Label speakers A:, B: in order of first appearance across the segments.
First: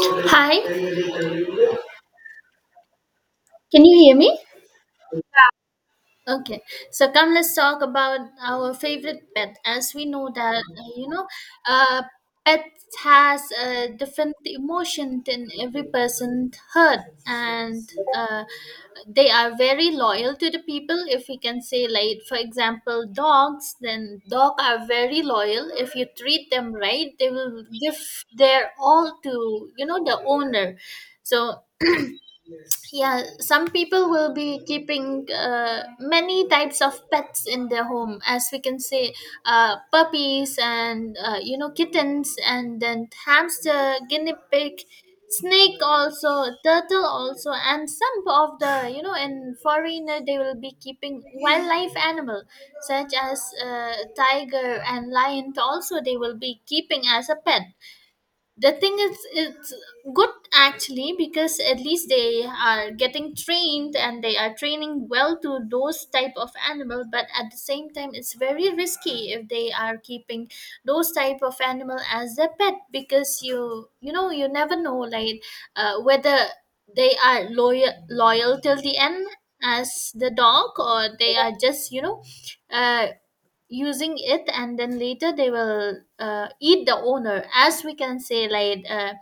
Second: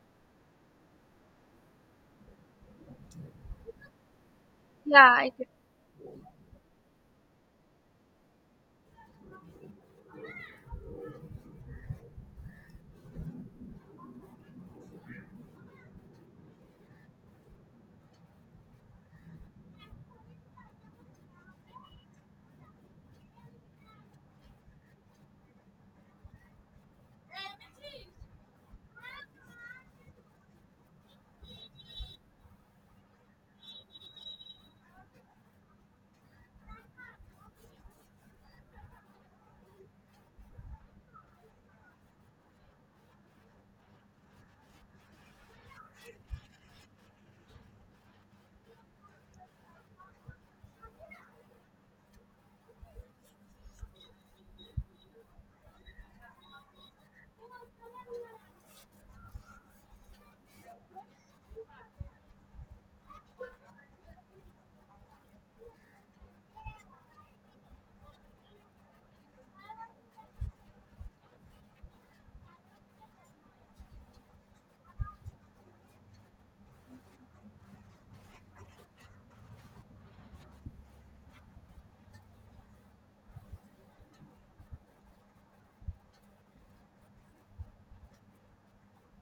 A: Hi, can you hear me?
B: Yeah, I get-
A: Okay, so come let's talk about our favorite pet. As we know that uh, pet has a different emotion than every person heard, and uh, they are very loyal to the people. If we can say, like for example, dogs, then dog are very loyal. If you treat them right, they will give their all to the owner. So yeah, some people will be keeping many types of pets in their home, as we can say puppies and kittens and then hamster, guinea pig, snake also, turtle also, and some of the in foreigner they will be keeping wildlife animal such as tiger and lion also they will be keeping as a pet. The thing is it's good actually, because at least they are getting trained and they are training well to those type of animal, but at the same time it's very risky if they are keeping those type of animal as their pet, because you know you never know, like whether they are loyal till the end as the dog, or they are just uh, using it and then later they will eat the owner. As we can say, like uh,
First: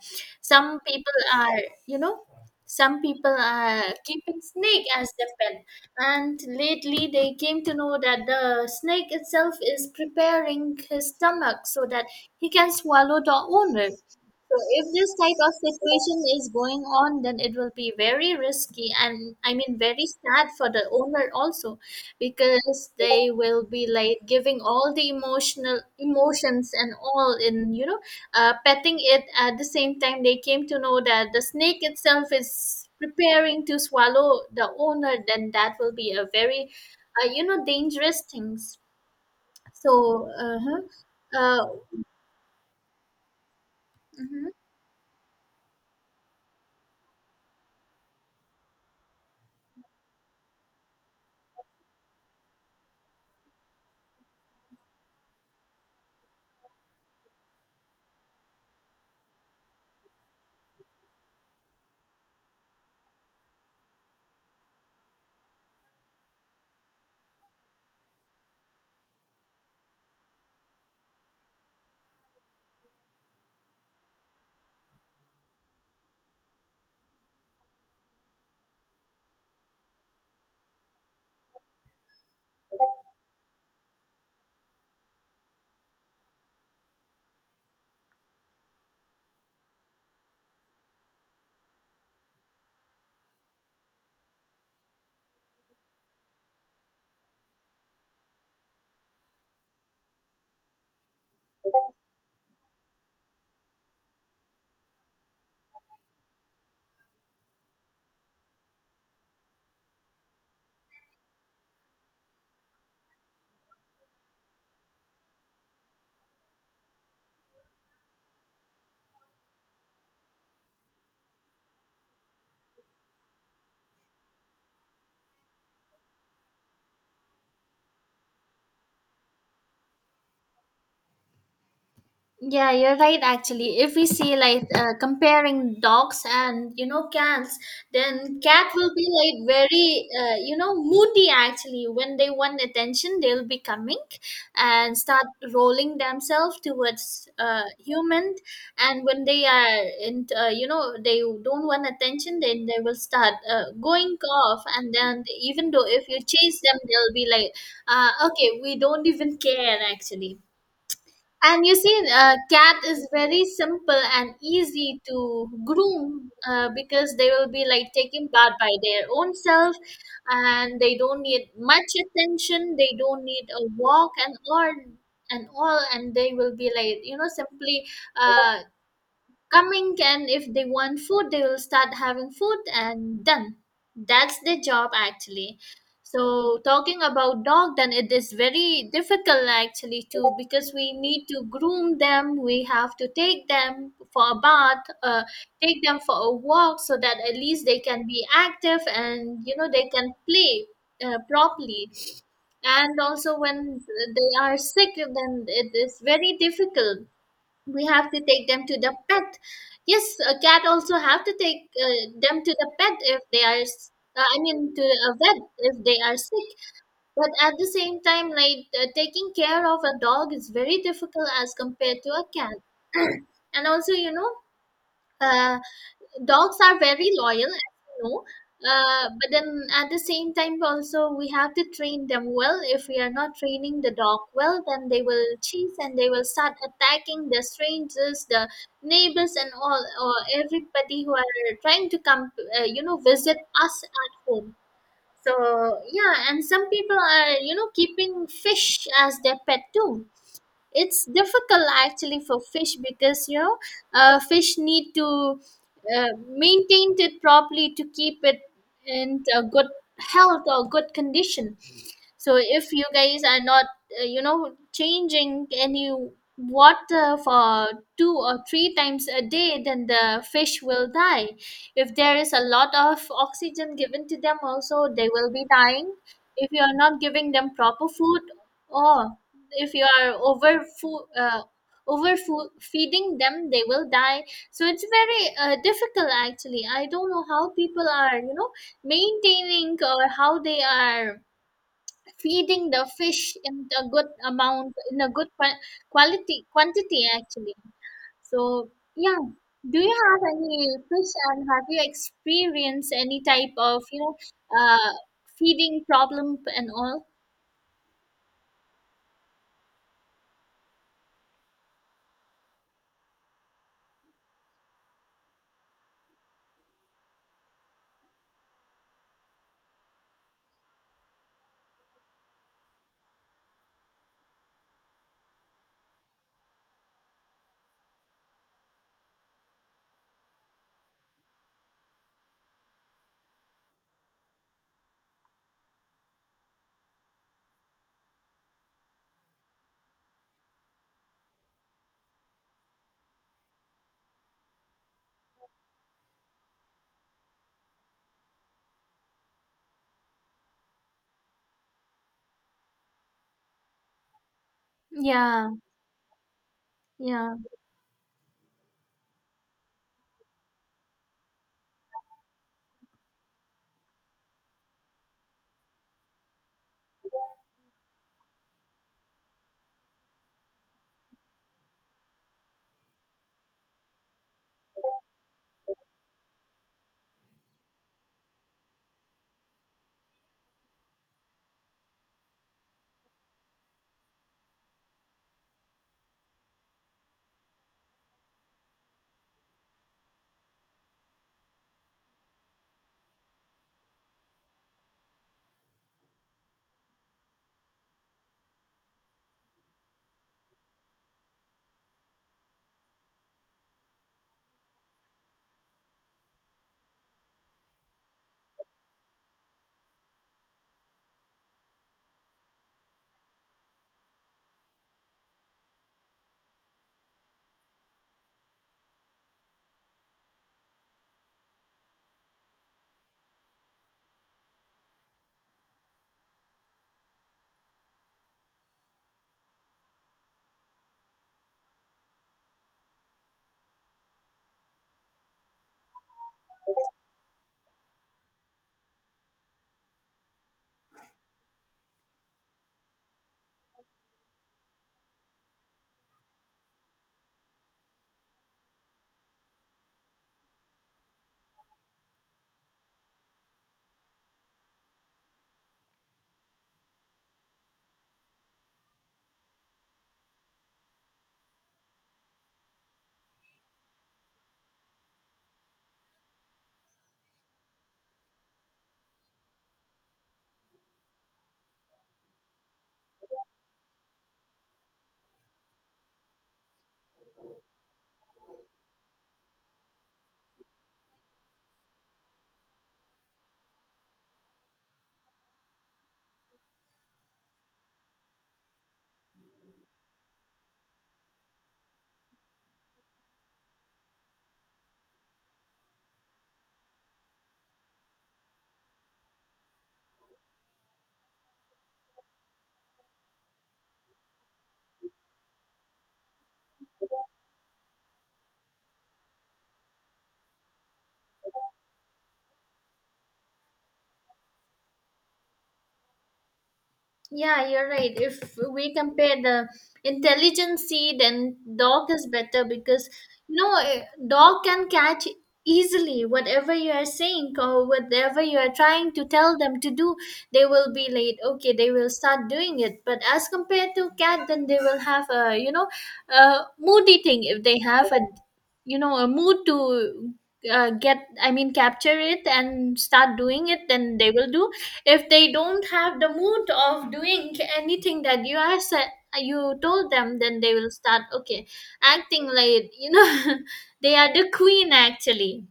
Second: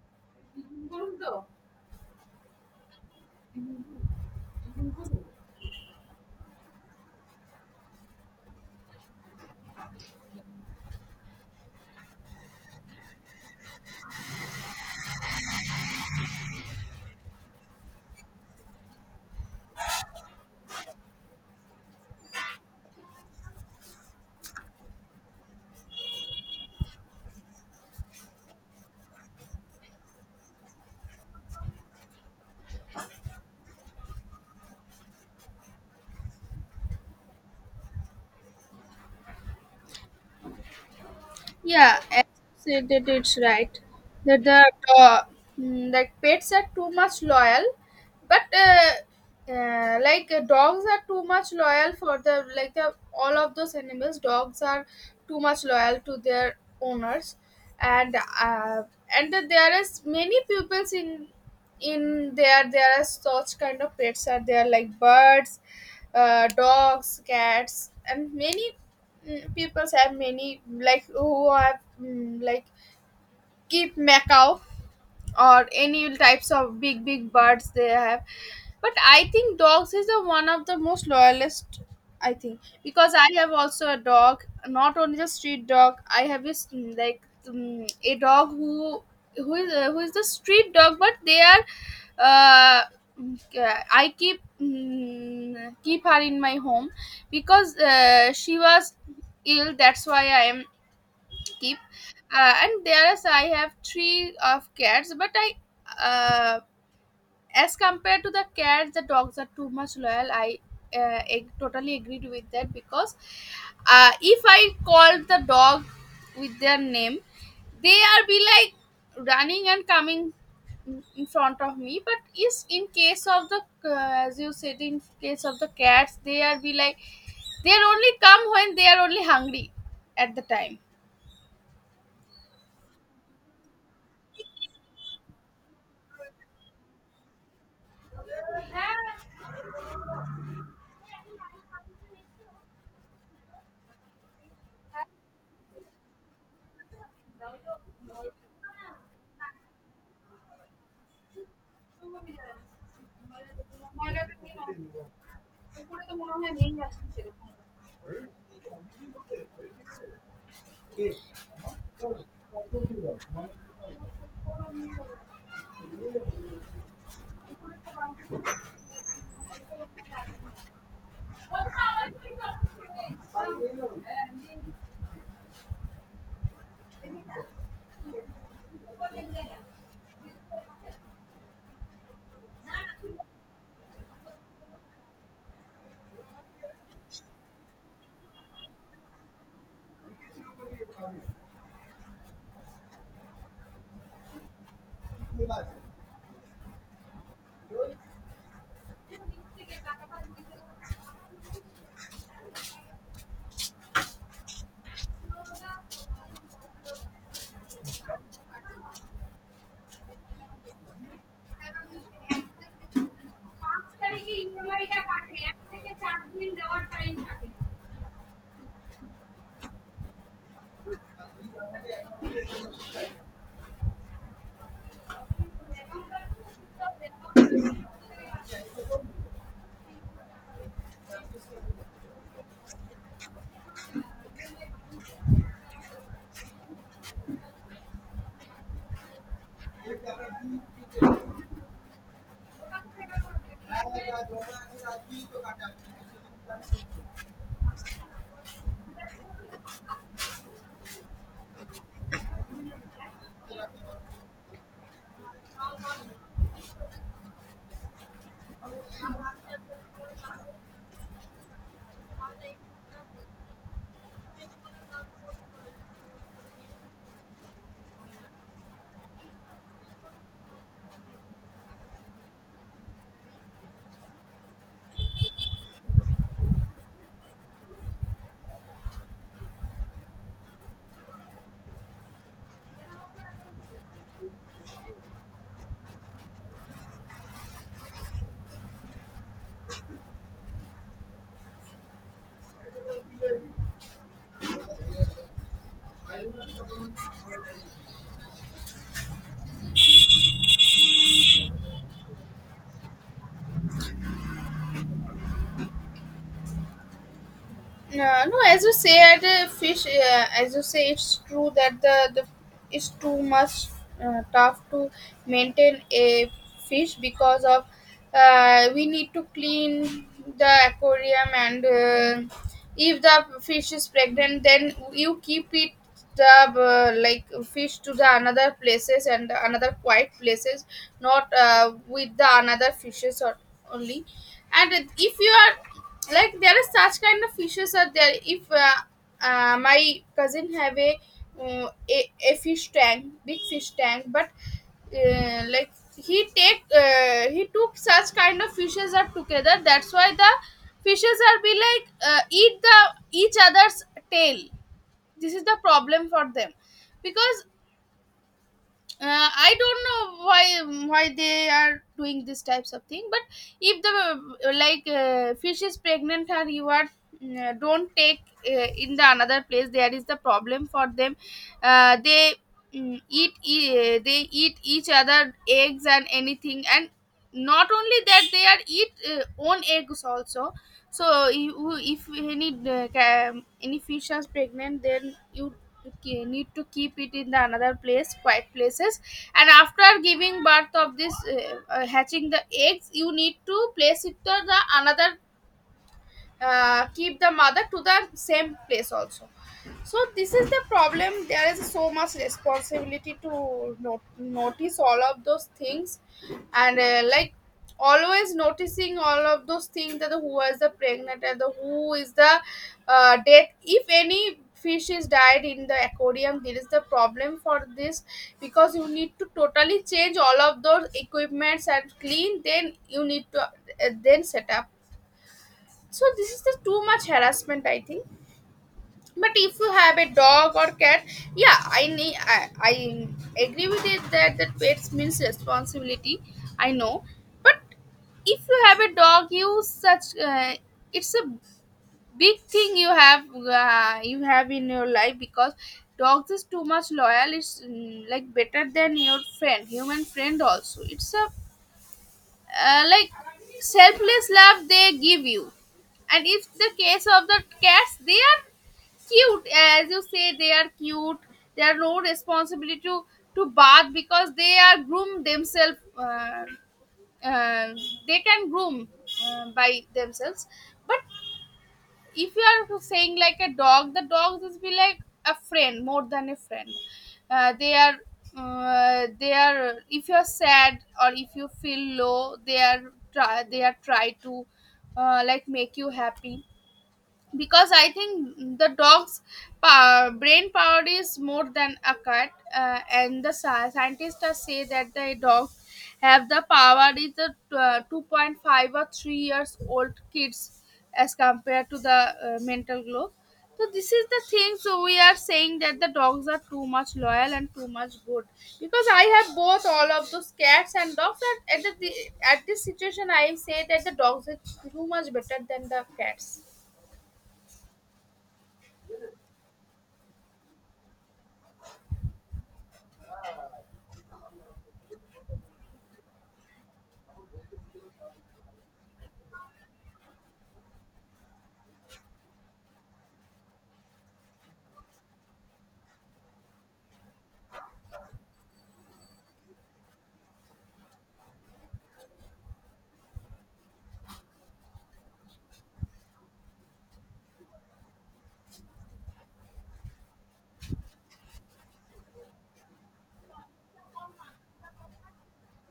A: some people are you know some people are keeping snake as their pet, and lately they came to know that the snake itself is preparing his stomach so that he can swallow the owner. So if this type of situation is going on, then it will be very risky, and I mean very sad for the owner also, because they will be like giving all the emotional emotions and all in petting it. At the same time, they came to know that the snake itself is preparing to swallow the owner, then that will be a very dangerous things. so uh-huh. uh
B: yeah, as you said, that it's right that
A: mhm.
B: uh, like pets are too much loyal, but like dogs are too much loyal for the like the all of those animals. Dogs are too much loyal to their owners, and uh, and there is many pupils in in there are such kind of pets are there like birds, dogs, cats, and many peoples have many, like who have like keep macaw or any types of big big birds they have. But I think dogs is the one of the most loyalist, I think, because I have also a dog, not only the street dog. I have this a dog who is the street dog, but they are uh, I keep keep her in my home because she was ill, that's why I am keep. And there is, I have three of cats, but I uh, as compared to the cats the dogs are too much loyal. Totally agreed with that because, if I call the dog with their name, they are be like running and coming in front of me. But is in case of the, as you said, in case of the cats, they are be like they are only come when they are only hungry at the time.
A: Yeah, you're right. Actually, if we see like comparing dogs and cats, then cat will be like very moody. Actually, when they want attention, they'll be coming and start rolling themselves towards human. And when they are in, they don't want attention, then they will start going off. And then even though if you chase them, they'll be like, okay, we don't even care actually. And you see, cat is very simple and easy to groom because they will be like taken part by their own self, and they don't need much attention. They don't need a walk and all and all, and they will be like simply uh, coming, and if they want food they will start having food and done. That's their job actually. So talking about dog, then it is very difficult actually too, because we need to groom them, we have to take them for a bath, take them for a walk, so that at least they can be active and they can play properly. And also when they are sick, then it is very difficult, we have to take them to the pet. Yes, a cat also have to take them to the pet if they are I mean to a vet if they are sick. But at the same time, like taking care of a dog is very difficult as compared to a cat. And also uh, dogs are very loyal, as you know, but then at the same time also we have to train them well. If we are not training the dog well, then they will chase and they will start attacking the strangers, the neighbors and all, or everybody who are trying to come visit us at home. So yeah, and some people are keeping fish as their pet too. It's difficult actually for fish, because fish need to maintain it properly to keep it in a good health or good condition. So if you guys are not changing any water for two or three times a day, then the fish will die. If there is a lot of oxygen given to them also, they will be dying. If you are not giving them proper food, or if you are over food feeding them, they will die. So it's very difficult actually. I don't know how people are maintaining or how they are feeding the fish in a good amount, in a good quality, quantity actually. So yeah, do you have any fish, and have you experienced any type of uh feeding problem and all?
B: No, no. As you say, at the fish, as you say, it's true that the it's too much tough to maintain a fish because of, we need to clean the aquarium. And if the fish is pregnant, then you keep it the like fish to the another places and another quiet places, not with the another fishes or only. And if you are like, there are such kind of fishes are there. If my cousin have a, a fish tank, big fish tank, but like he take he took such kind of fishes are together, that's why the fishes are be like eat the each other's tail. This is
A: Yeah,
B: the problem for them
A: yeah.
B: because, I don't know why they are doing this types of thing. But if the fish is pregnant and you are don't take uh, in the another place, there is the problem for them. They they eat each other eggs and anything, and not only that, they are eat own eggs also. So you, if any any fish is pregnant, then you need to keep it in the another place, quiet places. And after giving birth of this, hatching the eggs, you need to place it to the another, keep the mother to the same place also. So this is the problem, there is so much responsibility to notice all of those things. And always noticing all of those things, that the who is the pregnant and the who is the death. If any fish is died in the aquarium, there is the problem for this, because you need to totally change all of those equipments and clean, then you need to then set up. So this is the too much harassment, I think. But if you have a dog or cat, yeah, I need I agree with it, that that pets means responsibility, I know. But if you have a dog, you such, it's a big thing you have, you have in your life, because dogs is too much loyal. It's like better than your friend, human friend also. It's a uh, like selfless love they give you. And if the case of the cats, they are cute, as you say, they are cute. They are no responsibility to bath, because they are groom themselves, uh, they can groom by themselves. But if you are saying like a dog, the dogs is be like a friend, more than a friend. They are they are, if you are sad or if you feel low, they are try, they are try to make you happy. Because I think the dog's power, brain power is more than a cat, and the scientists are say that the dogs have the power is the 2.5 or 3 years old kids as compared to the mental globe. So this is the thing. So we are saying that the dogs are too much loyal and too much good, because I have both all of those cats and dogs. And at the at this situation, I say that the dogs are too much better than the cats.
A: Yeah, you're right. If we compare the intelligent sea, then dog is better, because dog can catch easily whatever you are saying or whatever you are trying to tell them to do. They will be late. Okay, they will start doing it. But as compared to cat, then they will have a a mood eating. If they have a a mood to get, I mean capture it and start doing it, then they will do. If they don't have the mood of doing anything that you are set, you told them, then they will start okay acting like they are the queen actually.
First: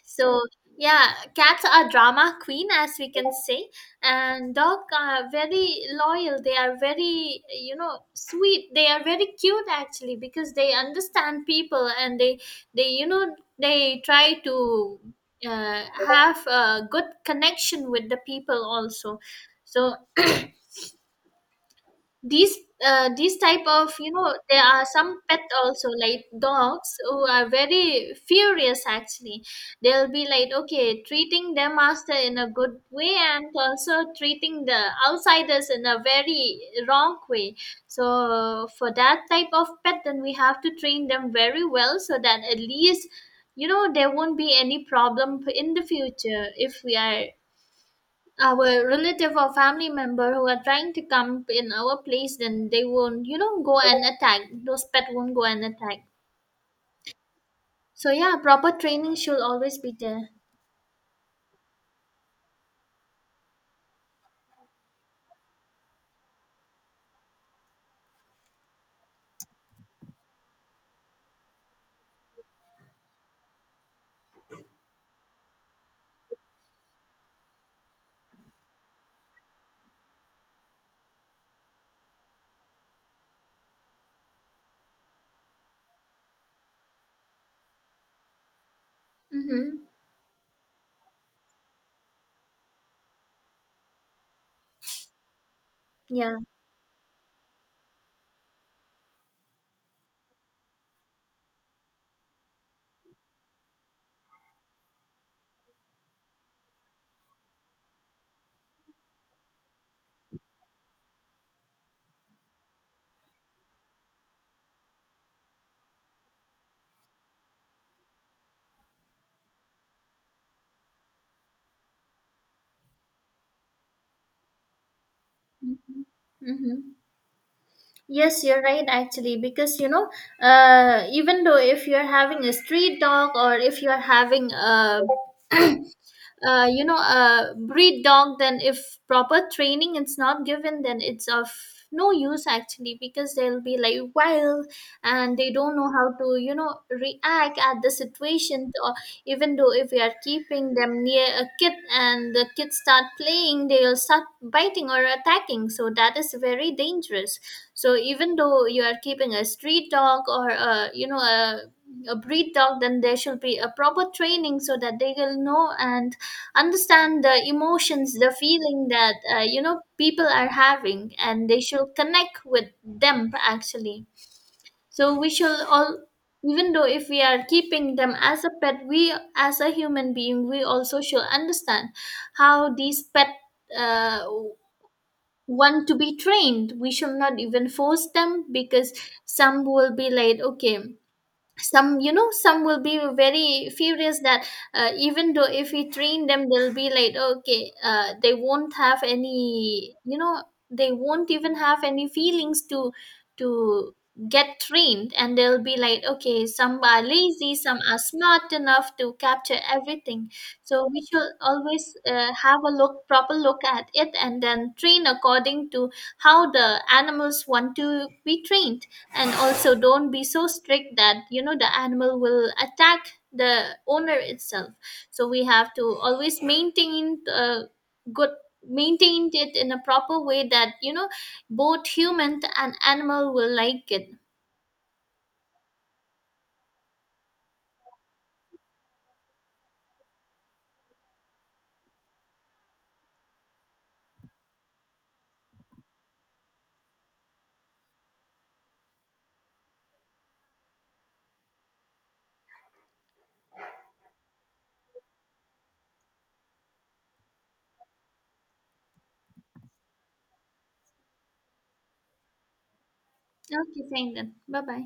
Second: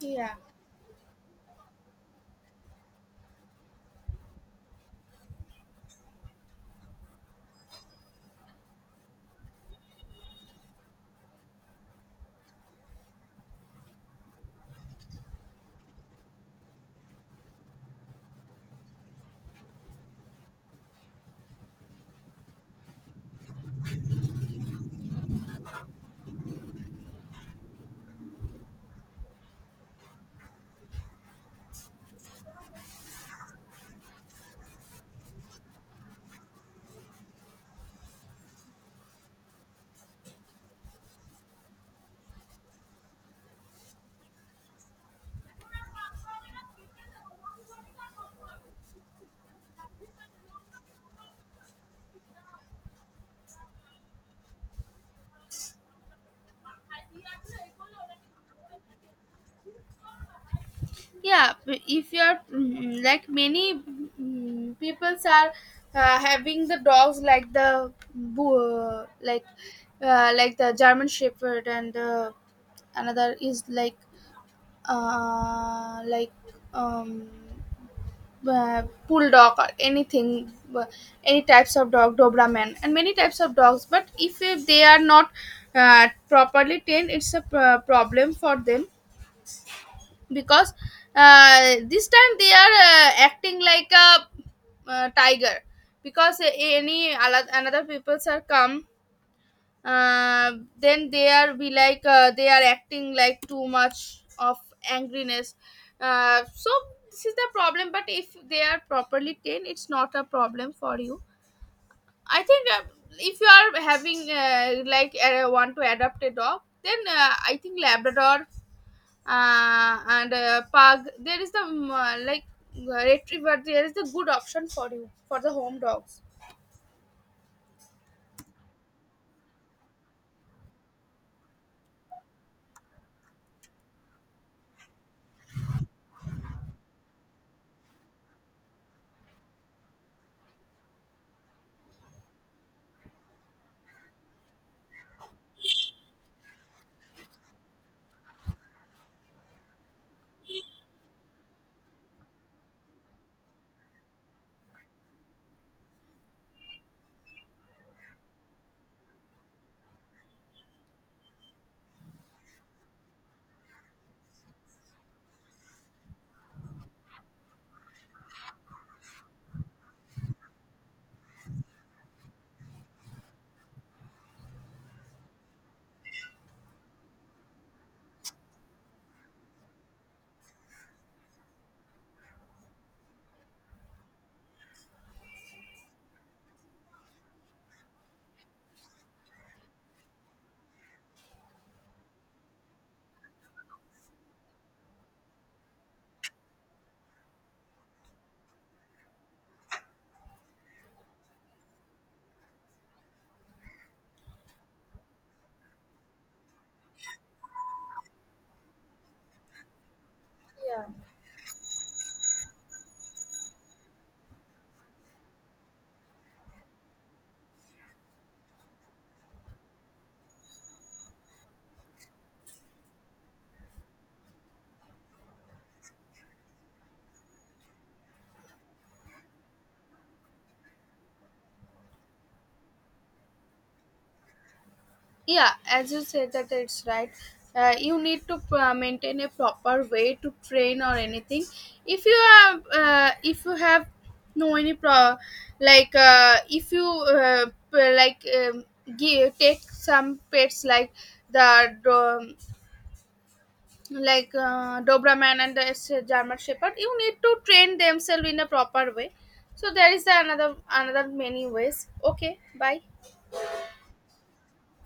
B: Yeah.
A: So yeah, cats are drama queen, as we can say, and dog are very loyal. They are very sweet. They are very cute actually, because they understand people, and they they try to have a good connection with the people also. So these these type of there are some pet also like dogs who are very furious actually. They'll be like okay treating their master in a good way, and also treating the outsiders in a very wrong way. So for that type of pet, then we have to train them very well, so that at least there won't be any problem in the future. If we are our relative or family member who are trying to come in our place, then they won't go and attack, those pet won't go and attack. So yeah, proper training should always be there.
B: If you're many peoples are having the dogs like the like the German Shepherd, and another is like uh, like um bulldog or anything, any types of dog, Doberman, and many types of dogs. But if they are not properly trained, it's a problem for them,
A: Mm-hmm.
B: because this time they are acting like a tiger,
A: Yeah.
B: because any another peoples are come. uh, then they are be like, they are acting like too much of angriness. So this is the problem. But if they are properly trained, it's not a problem for you, I think. If you are having want to adopt a dog, then I think Labrador and pug, there is the retriever, there is the good option for you for the home dogs.
A: Mm-hmm. Yes, you're right actually, because even though if you're having a street dog or if you're having a breed dog, then if proper training is not given, then it's of no use actually, because they'll be like wild, and they don't know how to react at the situation. Or even though if we are keeping them near a kid and the kids start playing, they'll start biting or attacking, so that is very dangerous. So even though you are keeping a street dog or a a breed dog, then there should be a proper training, so that they will know and understand the emotions, the feeling that people are having, and they should connect with them actually. So we should all, even though if we are keeping them as a pet, we as a human being we also should understand how these pet uh, want to be trained. We should not even force them, because some will be like okay, some some will be very furious that even though if we train them, they'll be like okay, they won't have any they won't even have any feelings to to get trained. And they'll be like okay, some are lazy, some are smart enough to capture everything. So we should always have a look, proper look at it, and then train according to how the animals want to be trained. And also don't be so strict that the animal will attack the owner itself. So we have to always maintain good, maintained it in a proper way, that both human and animal will like it.
B: Yeah, as you said, that it's right. You need to maintain a proper way to train or anything. If you have if you have no any pro, like if you uh, p- like um, give, take some pets like the Doberman and the German Shepherd, you need to train themselves in a proper way. So there is another many ways. Okay, bye.
A: Okay, thank, then bye bye.